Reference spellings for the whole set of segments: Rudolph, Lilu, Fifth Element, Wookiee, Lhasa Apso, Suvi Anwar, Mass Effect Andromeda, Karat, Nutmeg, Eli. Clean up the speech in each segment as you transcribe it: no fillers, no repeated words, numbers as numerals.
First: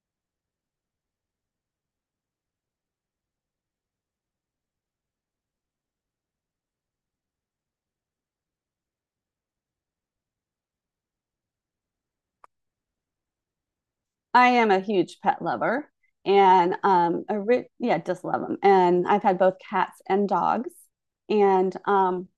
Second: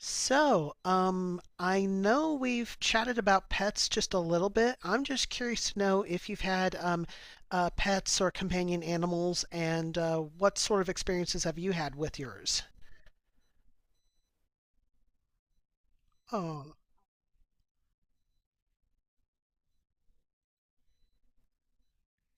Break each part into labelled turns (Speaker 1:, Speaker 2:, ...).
Speaker 1: I know we've chatted about pets just a little bit. I'm just curious to know if you've had pets or companion animals, and what sort of experiences have you had with yours?
Speaker 2: I am a huge pet lover
Speaker 1: Oh,
Speaker 2: and yeah, just love them. And I've had both cats and dogs. And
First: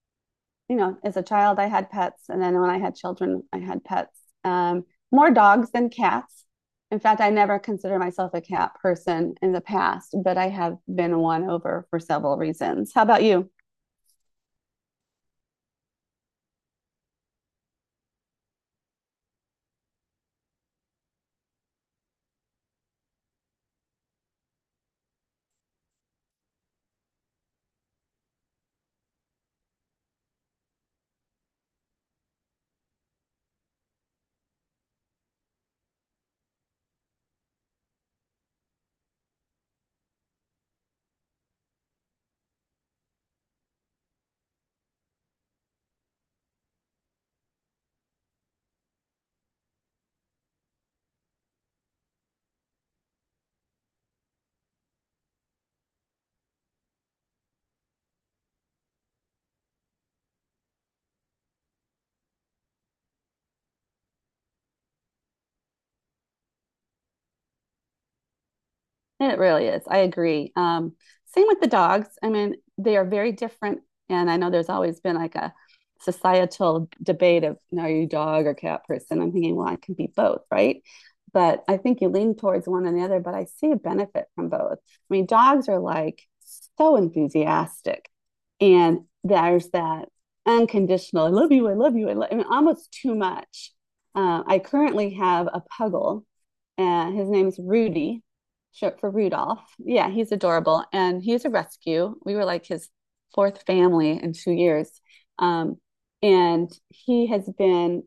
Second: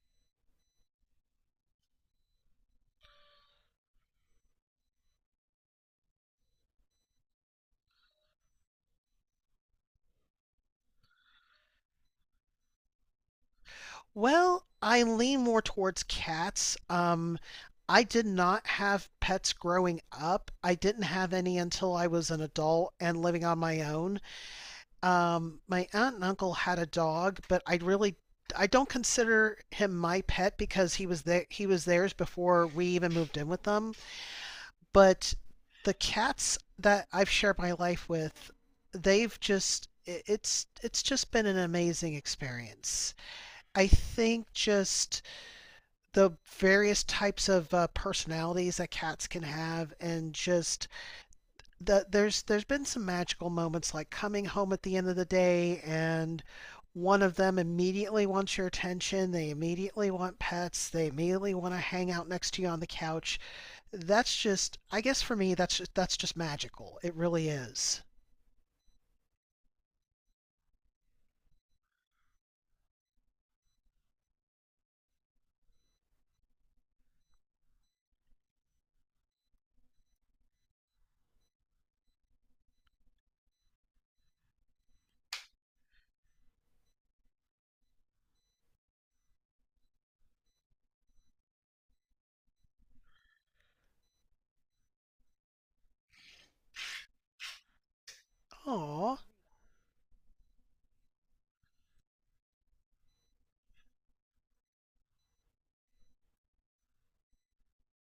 Speaker 2: you know, as a child I had pets and then when I had children I had pets. Um More dogs than cats. In fact, I never considered myself a cat person in the past, but I have been won over for several reasons. How about you?
Speaker 1: well, I lean more towards cats. I did not have pets growing up. I didn't have any until I was an adult and living on my own. My aunt and uncle had a dog, but I really, I don't consider him my pet because he was theirs before we even moved in with them. But the cats that I've shared my life with, they've just, it's just been an amazing experience. I think just the various types of personalities that cats can have, and just there's been some magical moments, like coming home at the end of the day and one of them immediately wants your attention, they immediately want pets, they immediately want to hang out next to you on the couch. That's just, I guess for me, that's just magical. It really is.
Speaker 2: It really is. I agree. Same with the dogs. I mean, they are very different. And I know there's always been like a societal debate of, you know, are you dog or cat person? I'm thinking, well, I can be both, right? But I think you lean towards one or the other, but I see a benefit from both. I mean, dogs are like so enthusiastic. And there's that unconditional, I love you, I love you, I love, I mean, almost too much. I currently have a puggle, and his name is Rudy, ship for
Speaker 1: Oh,
Speaker 2: Rudolph. Yeah, he's adorable. And he's a rescue. We were like his fourth family in 2 years. Um, and he has been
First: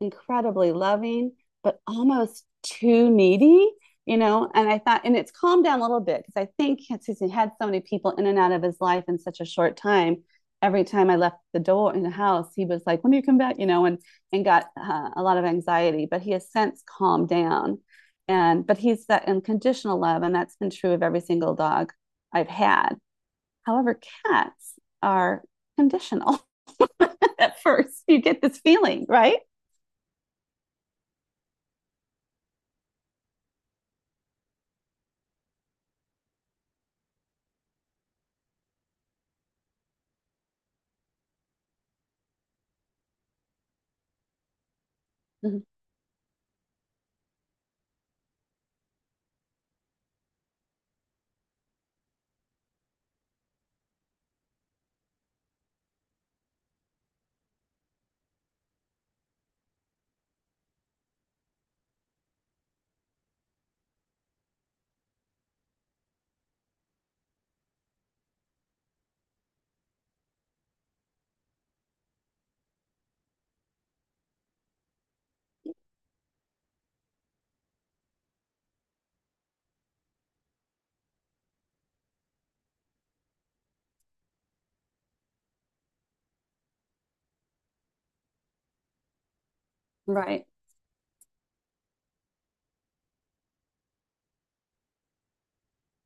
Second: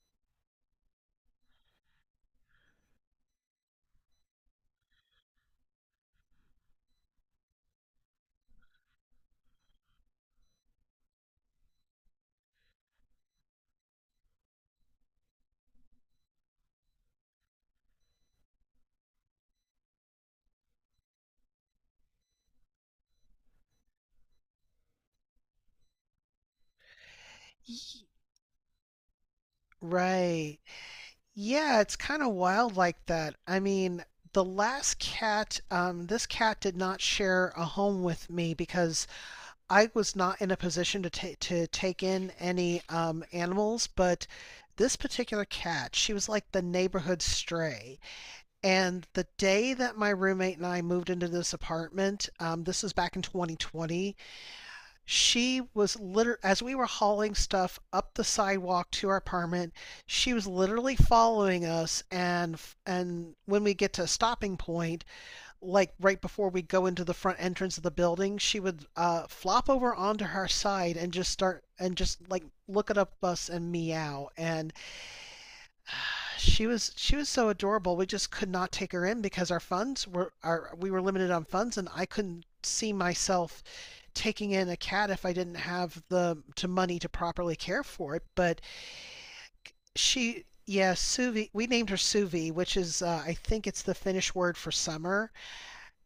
Speaker 2: incredibly loving, but almost too needy, you know. And I thought, and it's calmed down a little bit because I think since he had so many people in and out of his life in such a short time, every time I left the door in the house, he was like, "When do you come back?" You know, and got a lot of anxiety. But he has since calmed down, and but he's that unconditional love, and that's been true of every single dog I've had. However, cats are conditional at first. You get this feeling, right?
Speaker 1: right, yeah, it's kind of wild like that. I mean, the last cat, this cat did not share a home with me because I was not in a position to to take in any animals, but this particular
Speaker 2: Mhm.
Speaker 1: cat, she was like the neighborhood stray. And the day that my roommate and I moved into this apartment, this was back in 2020, she was literally, as we were hauling stuff up the sidewalk to our apartment, she was literally following us. And when we get to a stopping point, like right before we go into the front entrance of the building, she would flop over onto her side and just start, and just like look at us and meow. And she was so adorable. We just could not take her in because our funds were our we were limited on funds, and I couldn't see myself taking in a cat if I didn't have the to money to properly care for it. But she.
Speaker 2: Right.
Speaker 1: Yeah, Suvi. We named her Suvi, which is I think it's the Finnish word for summer.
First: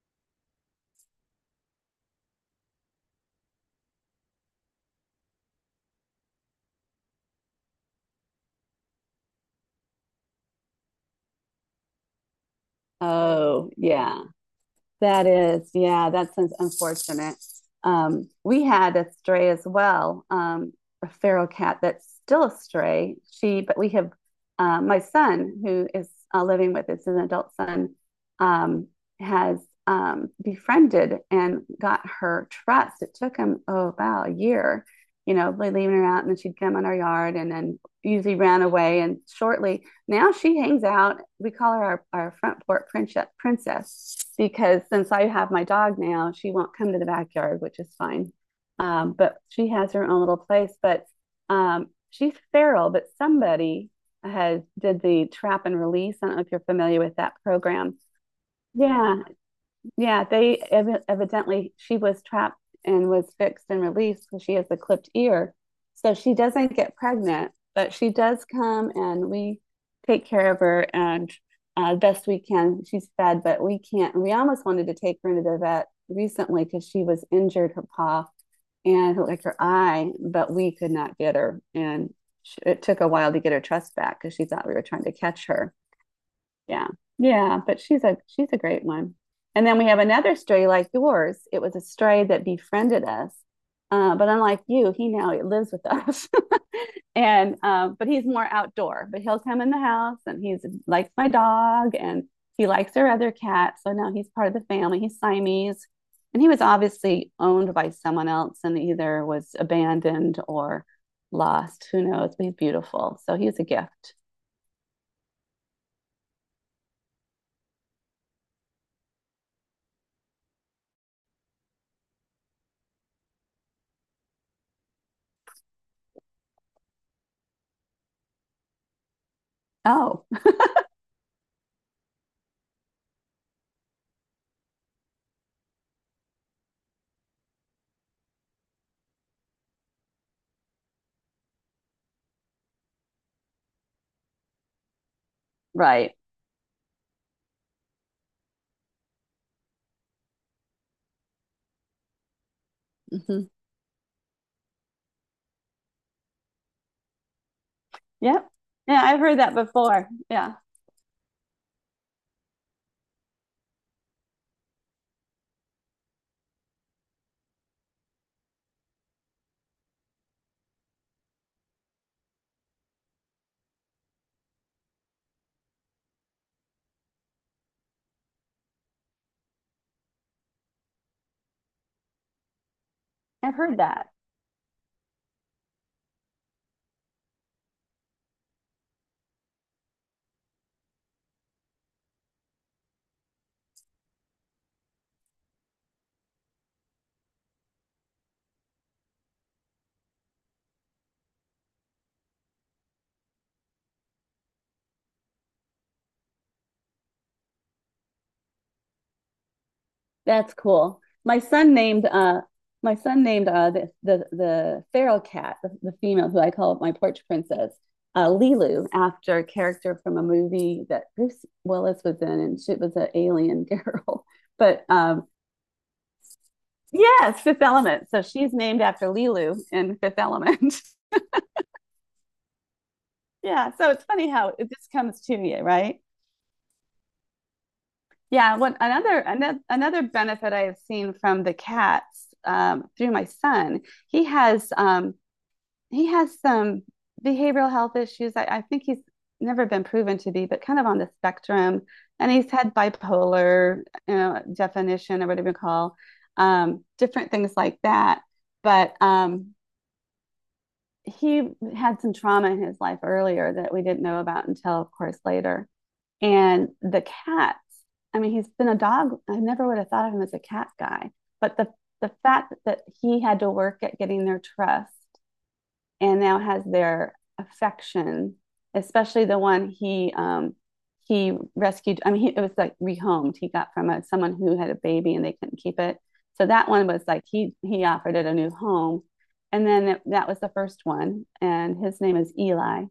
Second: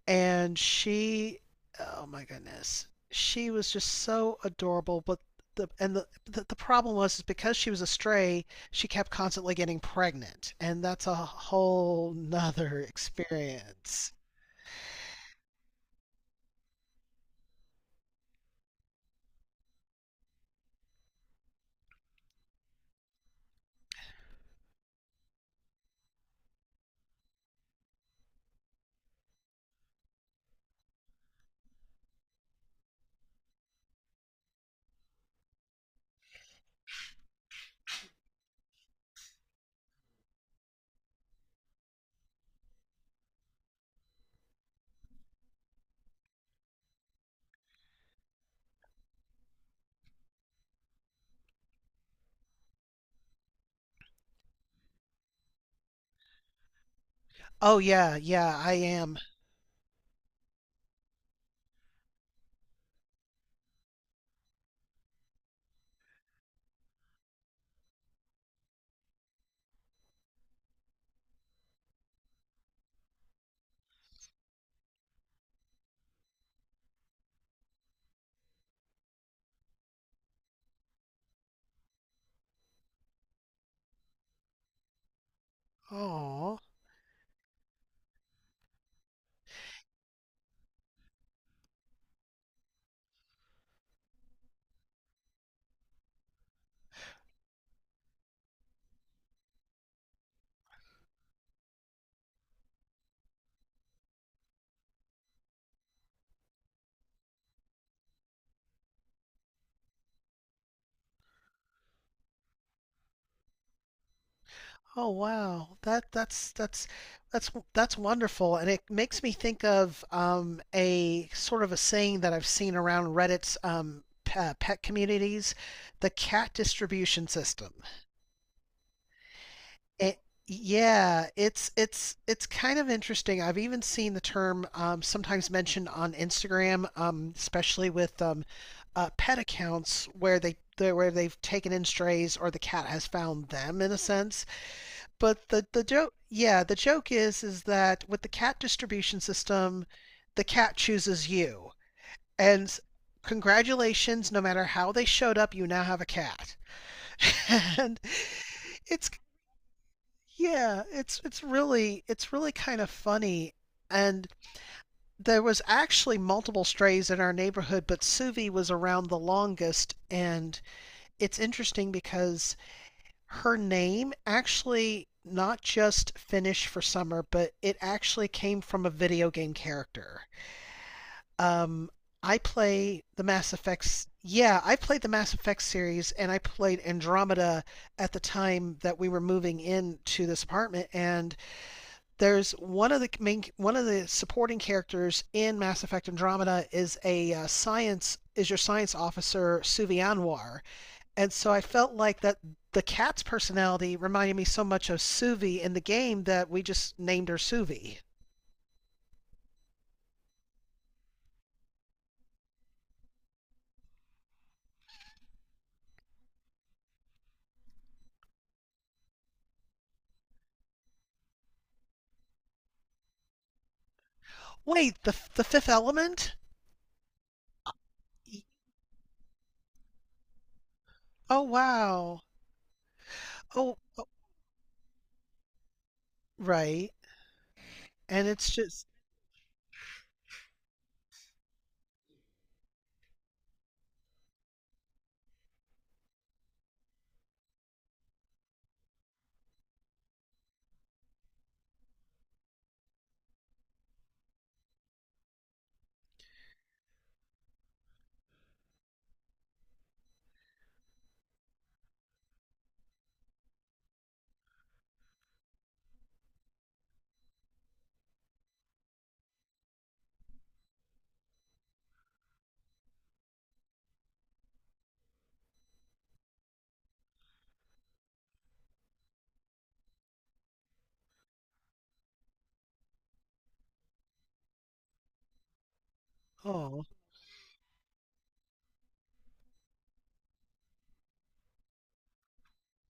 Speaker 1: And she, oh my goodness, she was just so adorable. But the and the the problem was is because she was a stray, she kept constantly getting pregnant, and that's a whole nother
Speaker 2: Oh,
Speaker 1: experience.
Speaker 2: yeah. That is, yeah, that's unfortunate. We had a stray as well, a feral cat that's still a stray. But we have my son who is living with us, an adult son, um, has befriended and got her trust. It took him, oh, about a year, you know, leaving her out, and then she'd come in our yard and then usually ran away. And shortly, now she hangs out. We call her our front porch princess, because since I have my dog now, she won't come to the backyard, which is fine. But she has her own little place. But She's feral, but somebody has did the trap and release. I don't know if you're familiar with that
Speaker 1: Oh
Speaker 2: program.
Speaker 1: yeah, yeah, I
Speaker 2: Yeah,
Speaker 1: am.
Speaker 2: yeah, they evidently she was trapped and was fixed and released because she has a clipped ear. So she doesn't get pregnant, but she does come and we take care of her and best we can. She's fed, but we can't. We almost wanted to take her into the vet recently because she was injured her paw and like her eye, but we could not get her. And it took a while to get her trust back because she thought we were trying to catch her.
Speaker 1: Oh.
Speaker 2: Yeah. Yeah, but she's a great one. And then we have another stray like yours. It was a stray that befriended us. But unlike you, he now lives with us. And But he's more outdoor, but he'll come in the house and he's likes my dog and he likes our other cat. So now he's part of the family. He's Siamese. And he was obviously owned by someone else and either was abandoned or lost. Who knows? But he's beautiful. So he's a gift.
Speaker 1: Oh wow. That's wonderful, and it makes me think of a sort of a saying that I've seen around Reddit's pet communities, the cat distribution system. It,
Speaker 2: Oh,
Speaker 1: yeah, it's kind of interesting. I've even seen the term sometimes mentioned on Instagram, especially with pet accounts where they've taken in strays, or the cat has found them in a sense. But the joke,
Speaker 2: right.
Speaker 1: yeah, the joke is that with the cat distribution system, the cat chooses you. And
Speaker 2: Hmm.
Speaker 1: congratulations, no matter how they showed up, you now have a cat. And
Speaker 2: Yep. Yeah,
Speaker 1: it's,
Speaker 2: I've heard that before. Yeah,
Speaker 1: yeah, it's really kind of funny. And there was actually multiple strays in our neighborhood, but Suvi was around the longest. And it's interesting because her name actually not just Finnish for summer, but it actually came from a video game character. Um, I play the Mass
Speaker 2: I've heard
Speaker 1: Effect.
Speaker 2: that.
Speaker 1: Yeah, I played the Mass Effect series, and I played Andromeda at the time that we were moving into this apartment. And there's one of the supporting characters in Mass Effect Andromeda is a science is your science officer Suvi Anwar, and so I felt like that the cat's personality reminded me so much of Suvi in the game that we just named her Suvi.
Speaker 2: That's cool. My son named the feral cat, the female who I call my porch princess, Lilu, after a character from a movie that Bruce Willis was in, and she was an alien girl. But
Speaker 1: Wait, the the fifth element?
Speaker 2: Yes, Fifth Element. So she's named after Lilu in Fifth Element.
Speaker 1: Oh wow.
Speaker 2: Yeah,
Speaker 1: Oh,
Speaker 2: so it's
Speaker 1: oh,
Speaker 2: funny how it just comes to you, right?
Speaker 1: right. And it's
Speaker 2: Yeah, what
Speaker 1: just
Speaker 2: another benefit I have seen from the cats, through my son, he has um, he has some behavioral health issues. I think he's never been proven to be, but kind of on the spectrum, and he's had bipolar, you know, definition or whatever you call different things like that. But He had some trauma in his life earlier that we didn't know about until, of course, later. And the cats, I mean, he's been a dog. I never would have thought of him as a cat guy, but the fact that he had to work at getting their trust and now has their affection, especially the one he rescued. I mean, he, it was like rehomed. He got from a, someone who had a baby and they couldn't keep it. So that
Speaker 1: oh.
Speaker 2: one was like he offered it a new home, and then it, that was the first one, and his name is Eli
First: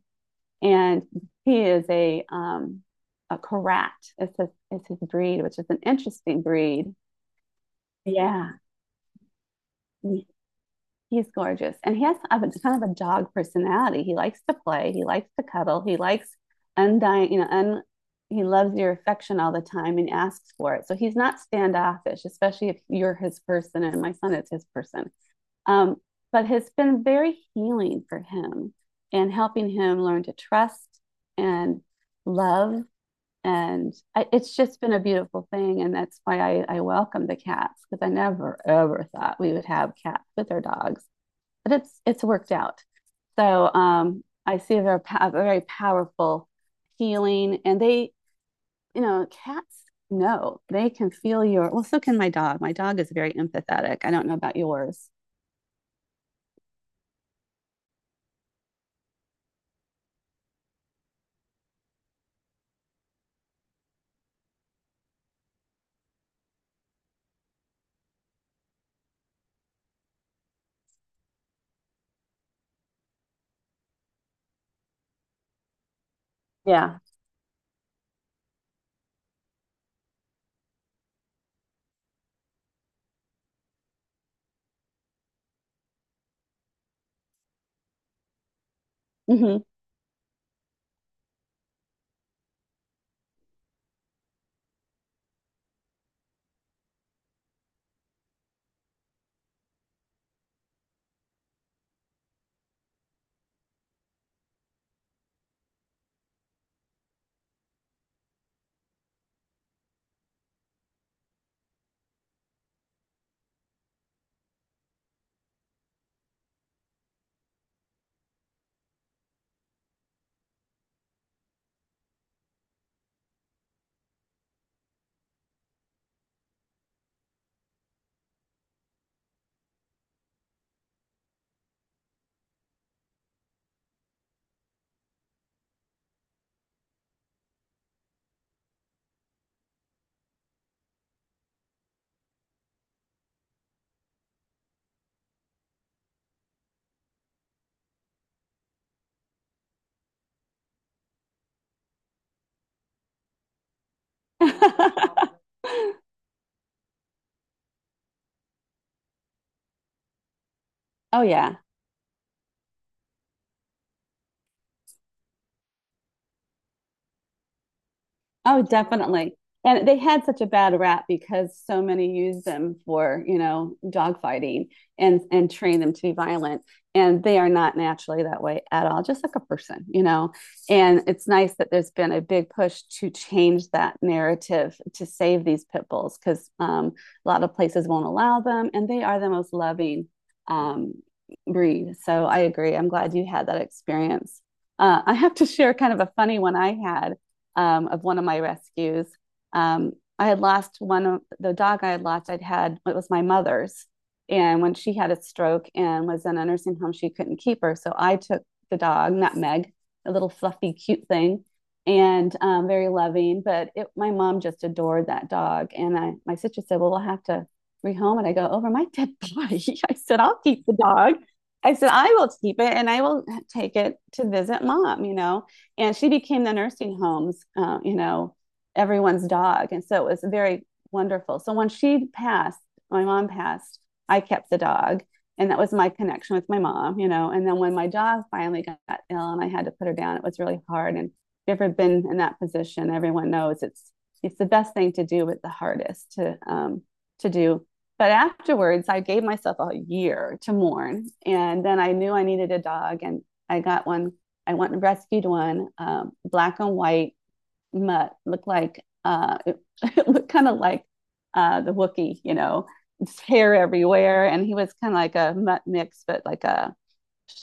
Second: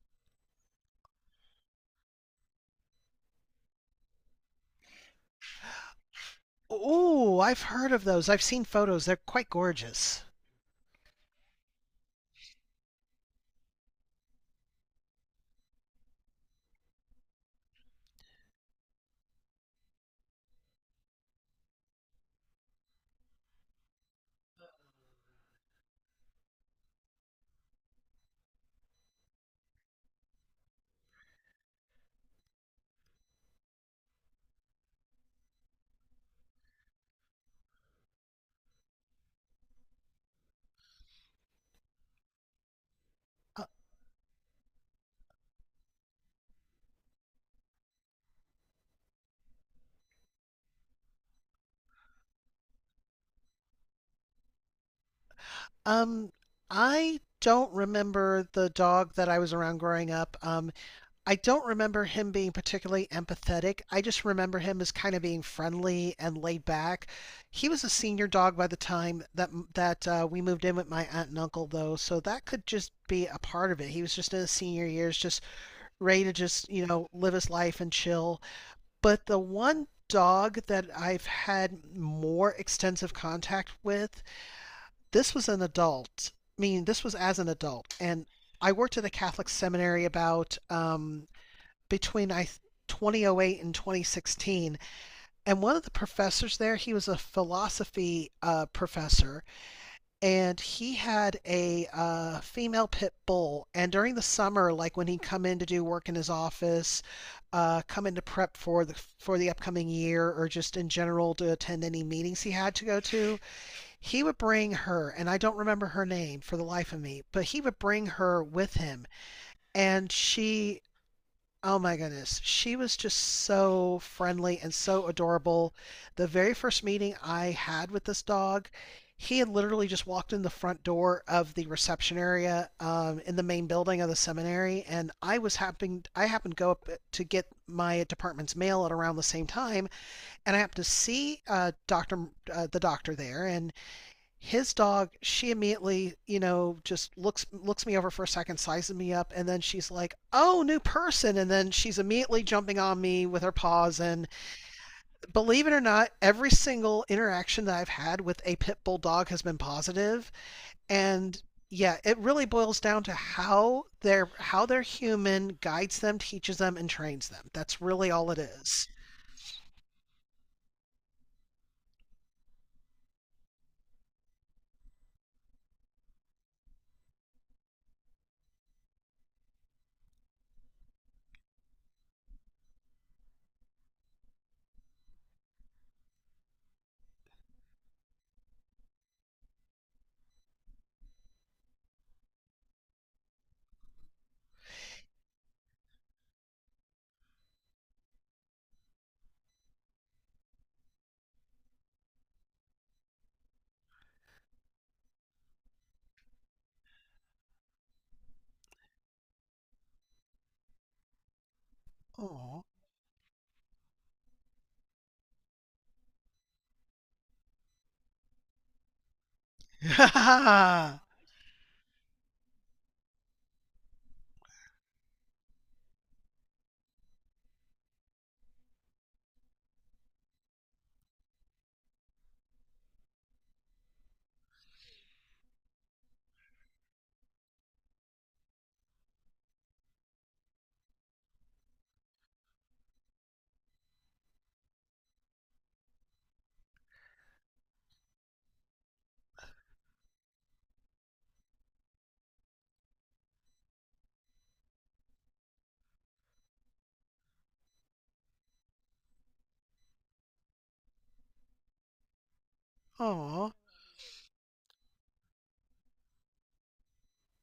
Speaker 2: and he is a a Karat. It's his breed, which is an interesting breed.
Speaker 1: Oh, I've heard of those. I've
Speaker 2: Yeah,
Speaker 1: seen photos. They're quite gorgeous.
Speaker 2: he's gorgeous, and he has a, kind of a dog personality. He likes to play, he likes to cuddle, he likes undying, you know, un, he loves your affection all the time and asks for it. So he's not standoffish, especially if you're his person. And my son is his person. Um, but it's been very healing for him and helping him learn to trust and love and it's just been a beautiful thing, and that's why I welcome the cats because I never ever thought we would have cats with our dogs, but it's worked out.
Speaker 1: Uh,
Speaker 2: I see they're a very powerful healing, and they, you know, cats know they can feel your well. So can my dog. My dog is very empathetic. I don't know about yours.
Speaker 1: um, I don't remember the dog that I was around growing up. I don't remember him being particularly empathetic. I just remember him as kind of being friendly and laid back. He was a senior dog by the time that we moved in with my aunt and uncle, though, so that could just be a part of it. He was just in his senior years, just ready to just, you
Speaker 2: Yeah.
Speaker 1: know, live his life and chill. But the one dog that I've had more extensive contact with, this was an adult. I mean, this was as an adult, and I worked at a Catholic
Speaker 2: Hmm.
Speaker 1: seminary about between I 2008 and 2016. And one of the professors there, he was a philosophy professor, and he had a female pit bull. And during the summer, like when he'd come in to do work in his office, come in to prep for the upcoming year, or just in general to attend any meetings he had to go to, he would bring her. And I don't remember her name for the life of me, but he would bring her with him, and she, oh my goodness, she was just so friendly and so adorable. The very first meeting I had with this dog, he had literally just walked in the front door of the reception area in the main building of the seminary, and I happened to go up to get my department's mail at around the same time, and I happened to see the doctor there, and his dog, she immediately, you know, just looks me over for a second, sizes me up, and then she's like, oh, new person, and then she's immediately jumping on me with her paws. And believe it or not, every single interaction that I've had with a pit bull dog has been positive.
Speaker 2: Oh
Speaker 1: And
Speaker 2: yeah.
Speaker 1: yeah, it really boils down to how their human guides them, teaches them, and trains them. That's really all it
Speaker 2: Oh,
Speaker 1: is.
Speaker 2: definitely. And they had such a bad rap because so many use them for, you know, dogfighting and train them to be violent. And they are not naturally that way at all, just like a person, you know. And it's nice that there's been a big push to change that narrative to save these pit bulls because a lot of places won't allow them, and they are the most loving um, breed. So I agree. I'm glad you had that experience. I have to share kind of a funny one I had of one of my rescues. Um, I had lost one of the dog I had lost, I'd had, it was my mother's. And when she had a stroke and was in a nursing home, she couldn't keep her. So I took the dog, Nutmeg, a little fluffy, cute thing, and
Speaker 1: Oh.
Speaker 2: very loving. But it, my mom just adored that dog. And my sister said, "Well, we'll have to rehome it." I go, "Over my dead body." I said, "I'll keep the dog." I said, "I will keep it and I will take it to visit mom, you know?" And she became the nursing home's, you know, everyone's dog, and so it was very wonderful. So when she passed, my mom passed, I kept the dog, and that was my connection with my mom, you know. And then when my dog finally got ill and I had to put her down, it was really hard. And if you've ever been in that position, everyone knows it's the best thing to do, but the hardest to do. But afterwards, I gave myself a year to mourn, and then I knew I needed a dog, and I got one. I went and rescued one, black and white mutt, looked like it, it looked kind of like the Wookiee, you know, his
Speaker 1: Oh.
Speaker 2: hair everywhere, and he was kind of like a mutt mix, but like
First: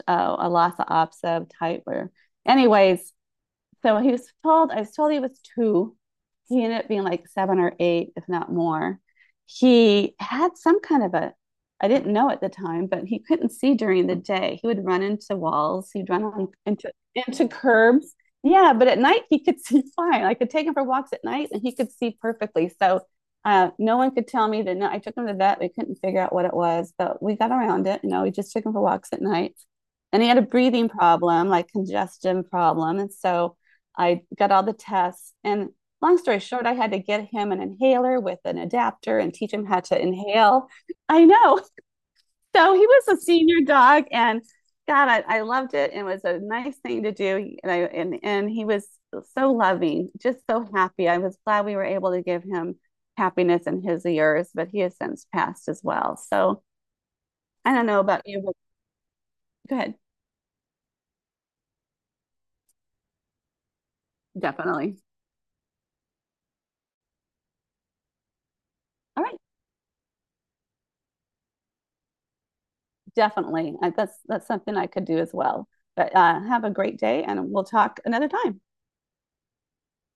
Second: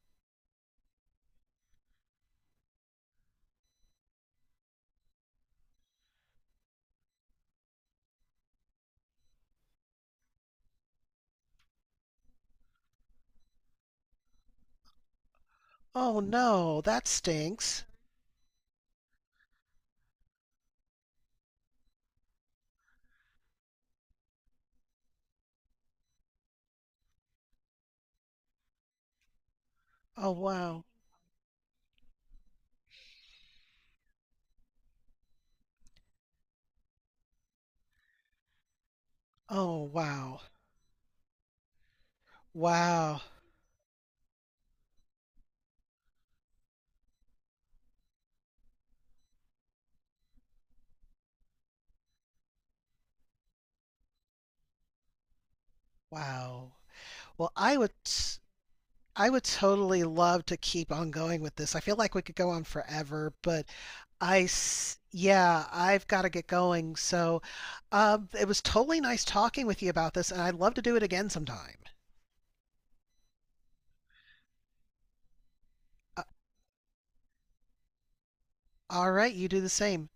Speaker 2: a, a Lhasa Apso type. Where, anyways, so I was told he was two. He ended up being like seven or eight, if not more. He had some kind of a, I didn't know at the time, but he couldn't see during the day. He would run into walls, he'd
Speaker 1: Oh
Speaker 2: run on,
Speaker 1: no,
Speaker 2: into
Speaker 1: that
Speaker 2: into
Speaker 1: stinks.
Speaker 2: curbs. Yeah, but at night he could see fine. I could take him for walks at night and he could see perfectly. So no one could tell me that. No, I took him to the vet. We couldn't figure out what it was, but we got around it. You know, we just took him for walks at night. And he
Speaker 1: Oh
Speaker 2: had a
Speaker 1: wow.
Speaker 2: breathing problem, like congestion problem. And so I got all the tests. And long story short, I had to get him an inhaler with an adapter and teach him how
Speaker 1: Oh,
Speaker 2: to
Speaker 1: wow.
Speaker 2: inhale. I know. So he was a
Speaker 1: Wow.
Speaker 2: senior dog and God, I loved it. It was a nice thing to do. And he was so loving, just so happy. I was glad we were able to give him happiness in his years, but he has since passed as well. So
Speaker 1: Wow. Well,
Speaker 2: I
Speaker 1: I
Speaker 2: don't
Speaker 1: would,
Speaker 2: know about you, but
Speaker 1: I would
Speaker 2: go ahead.
Speaker 1: totally love to keep on going with this. I feel like we could go on forever, but
Speaker 2: Definitely.
Speaker 1: yeah, I've got to get going. So, it was totally
Speaker 2: All
Speaker 1: nice
Speaker 2: right.
Speaker 1: talking with you about this, and I'd love to do it again sometime.
Speaker 2: Definitely. That's something I could do as well. But
Speaker 1: Uh,
Speaker 2: have a great day, and we'll talk another time.
Speaker 1: all right, you do the same.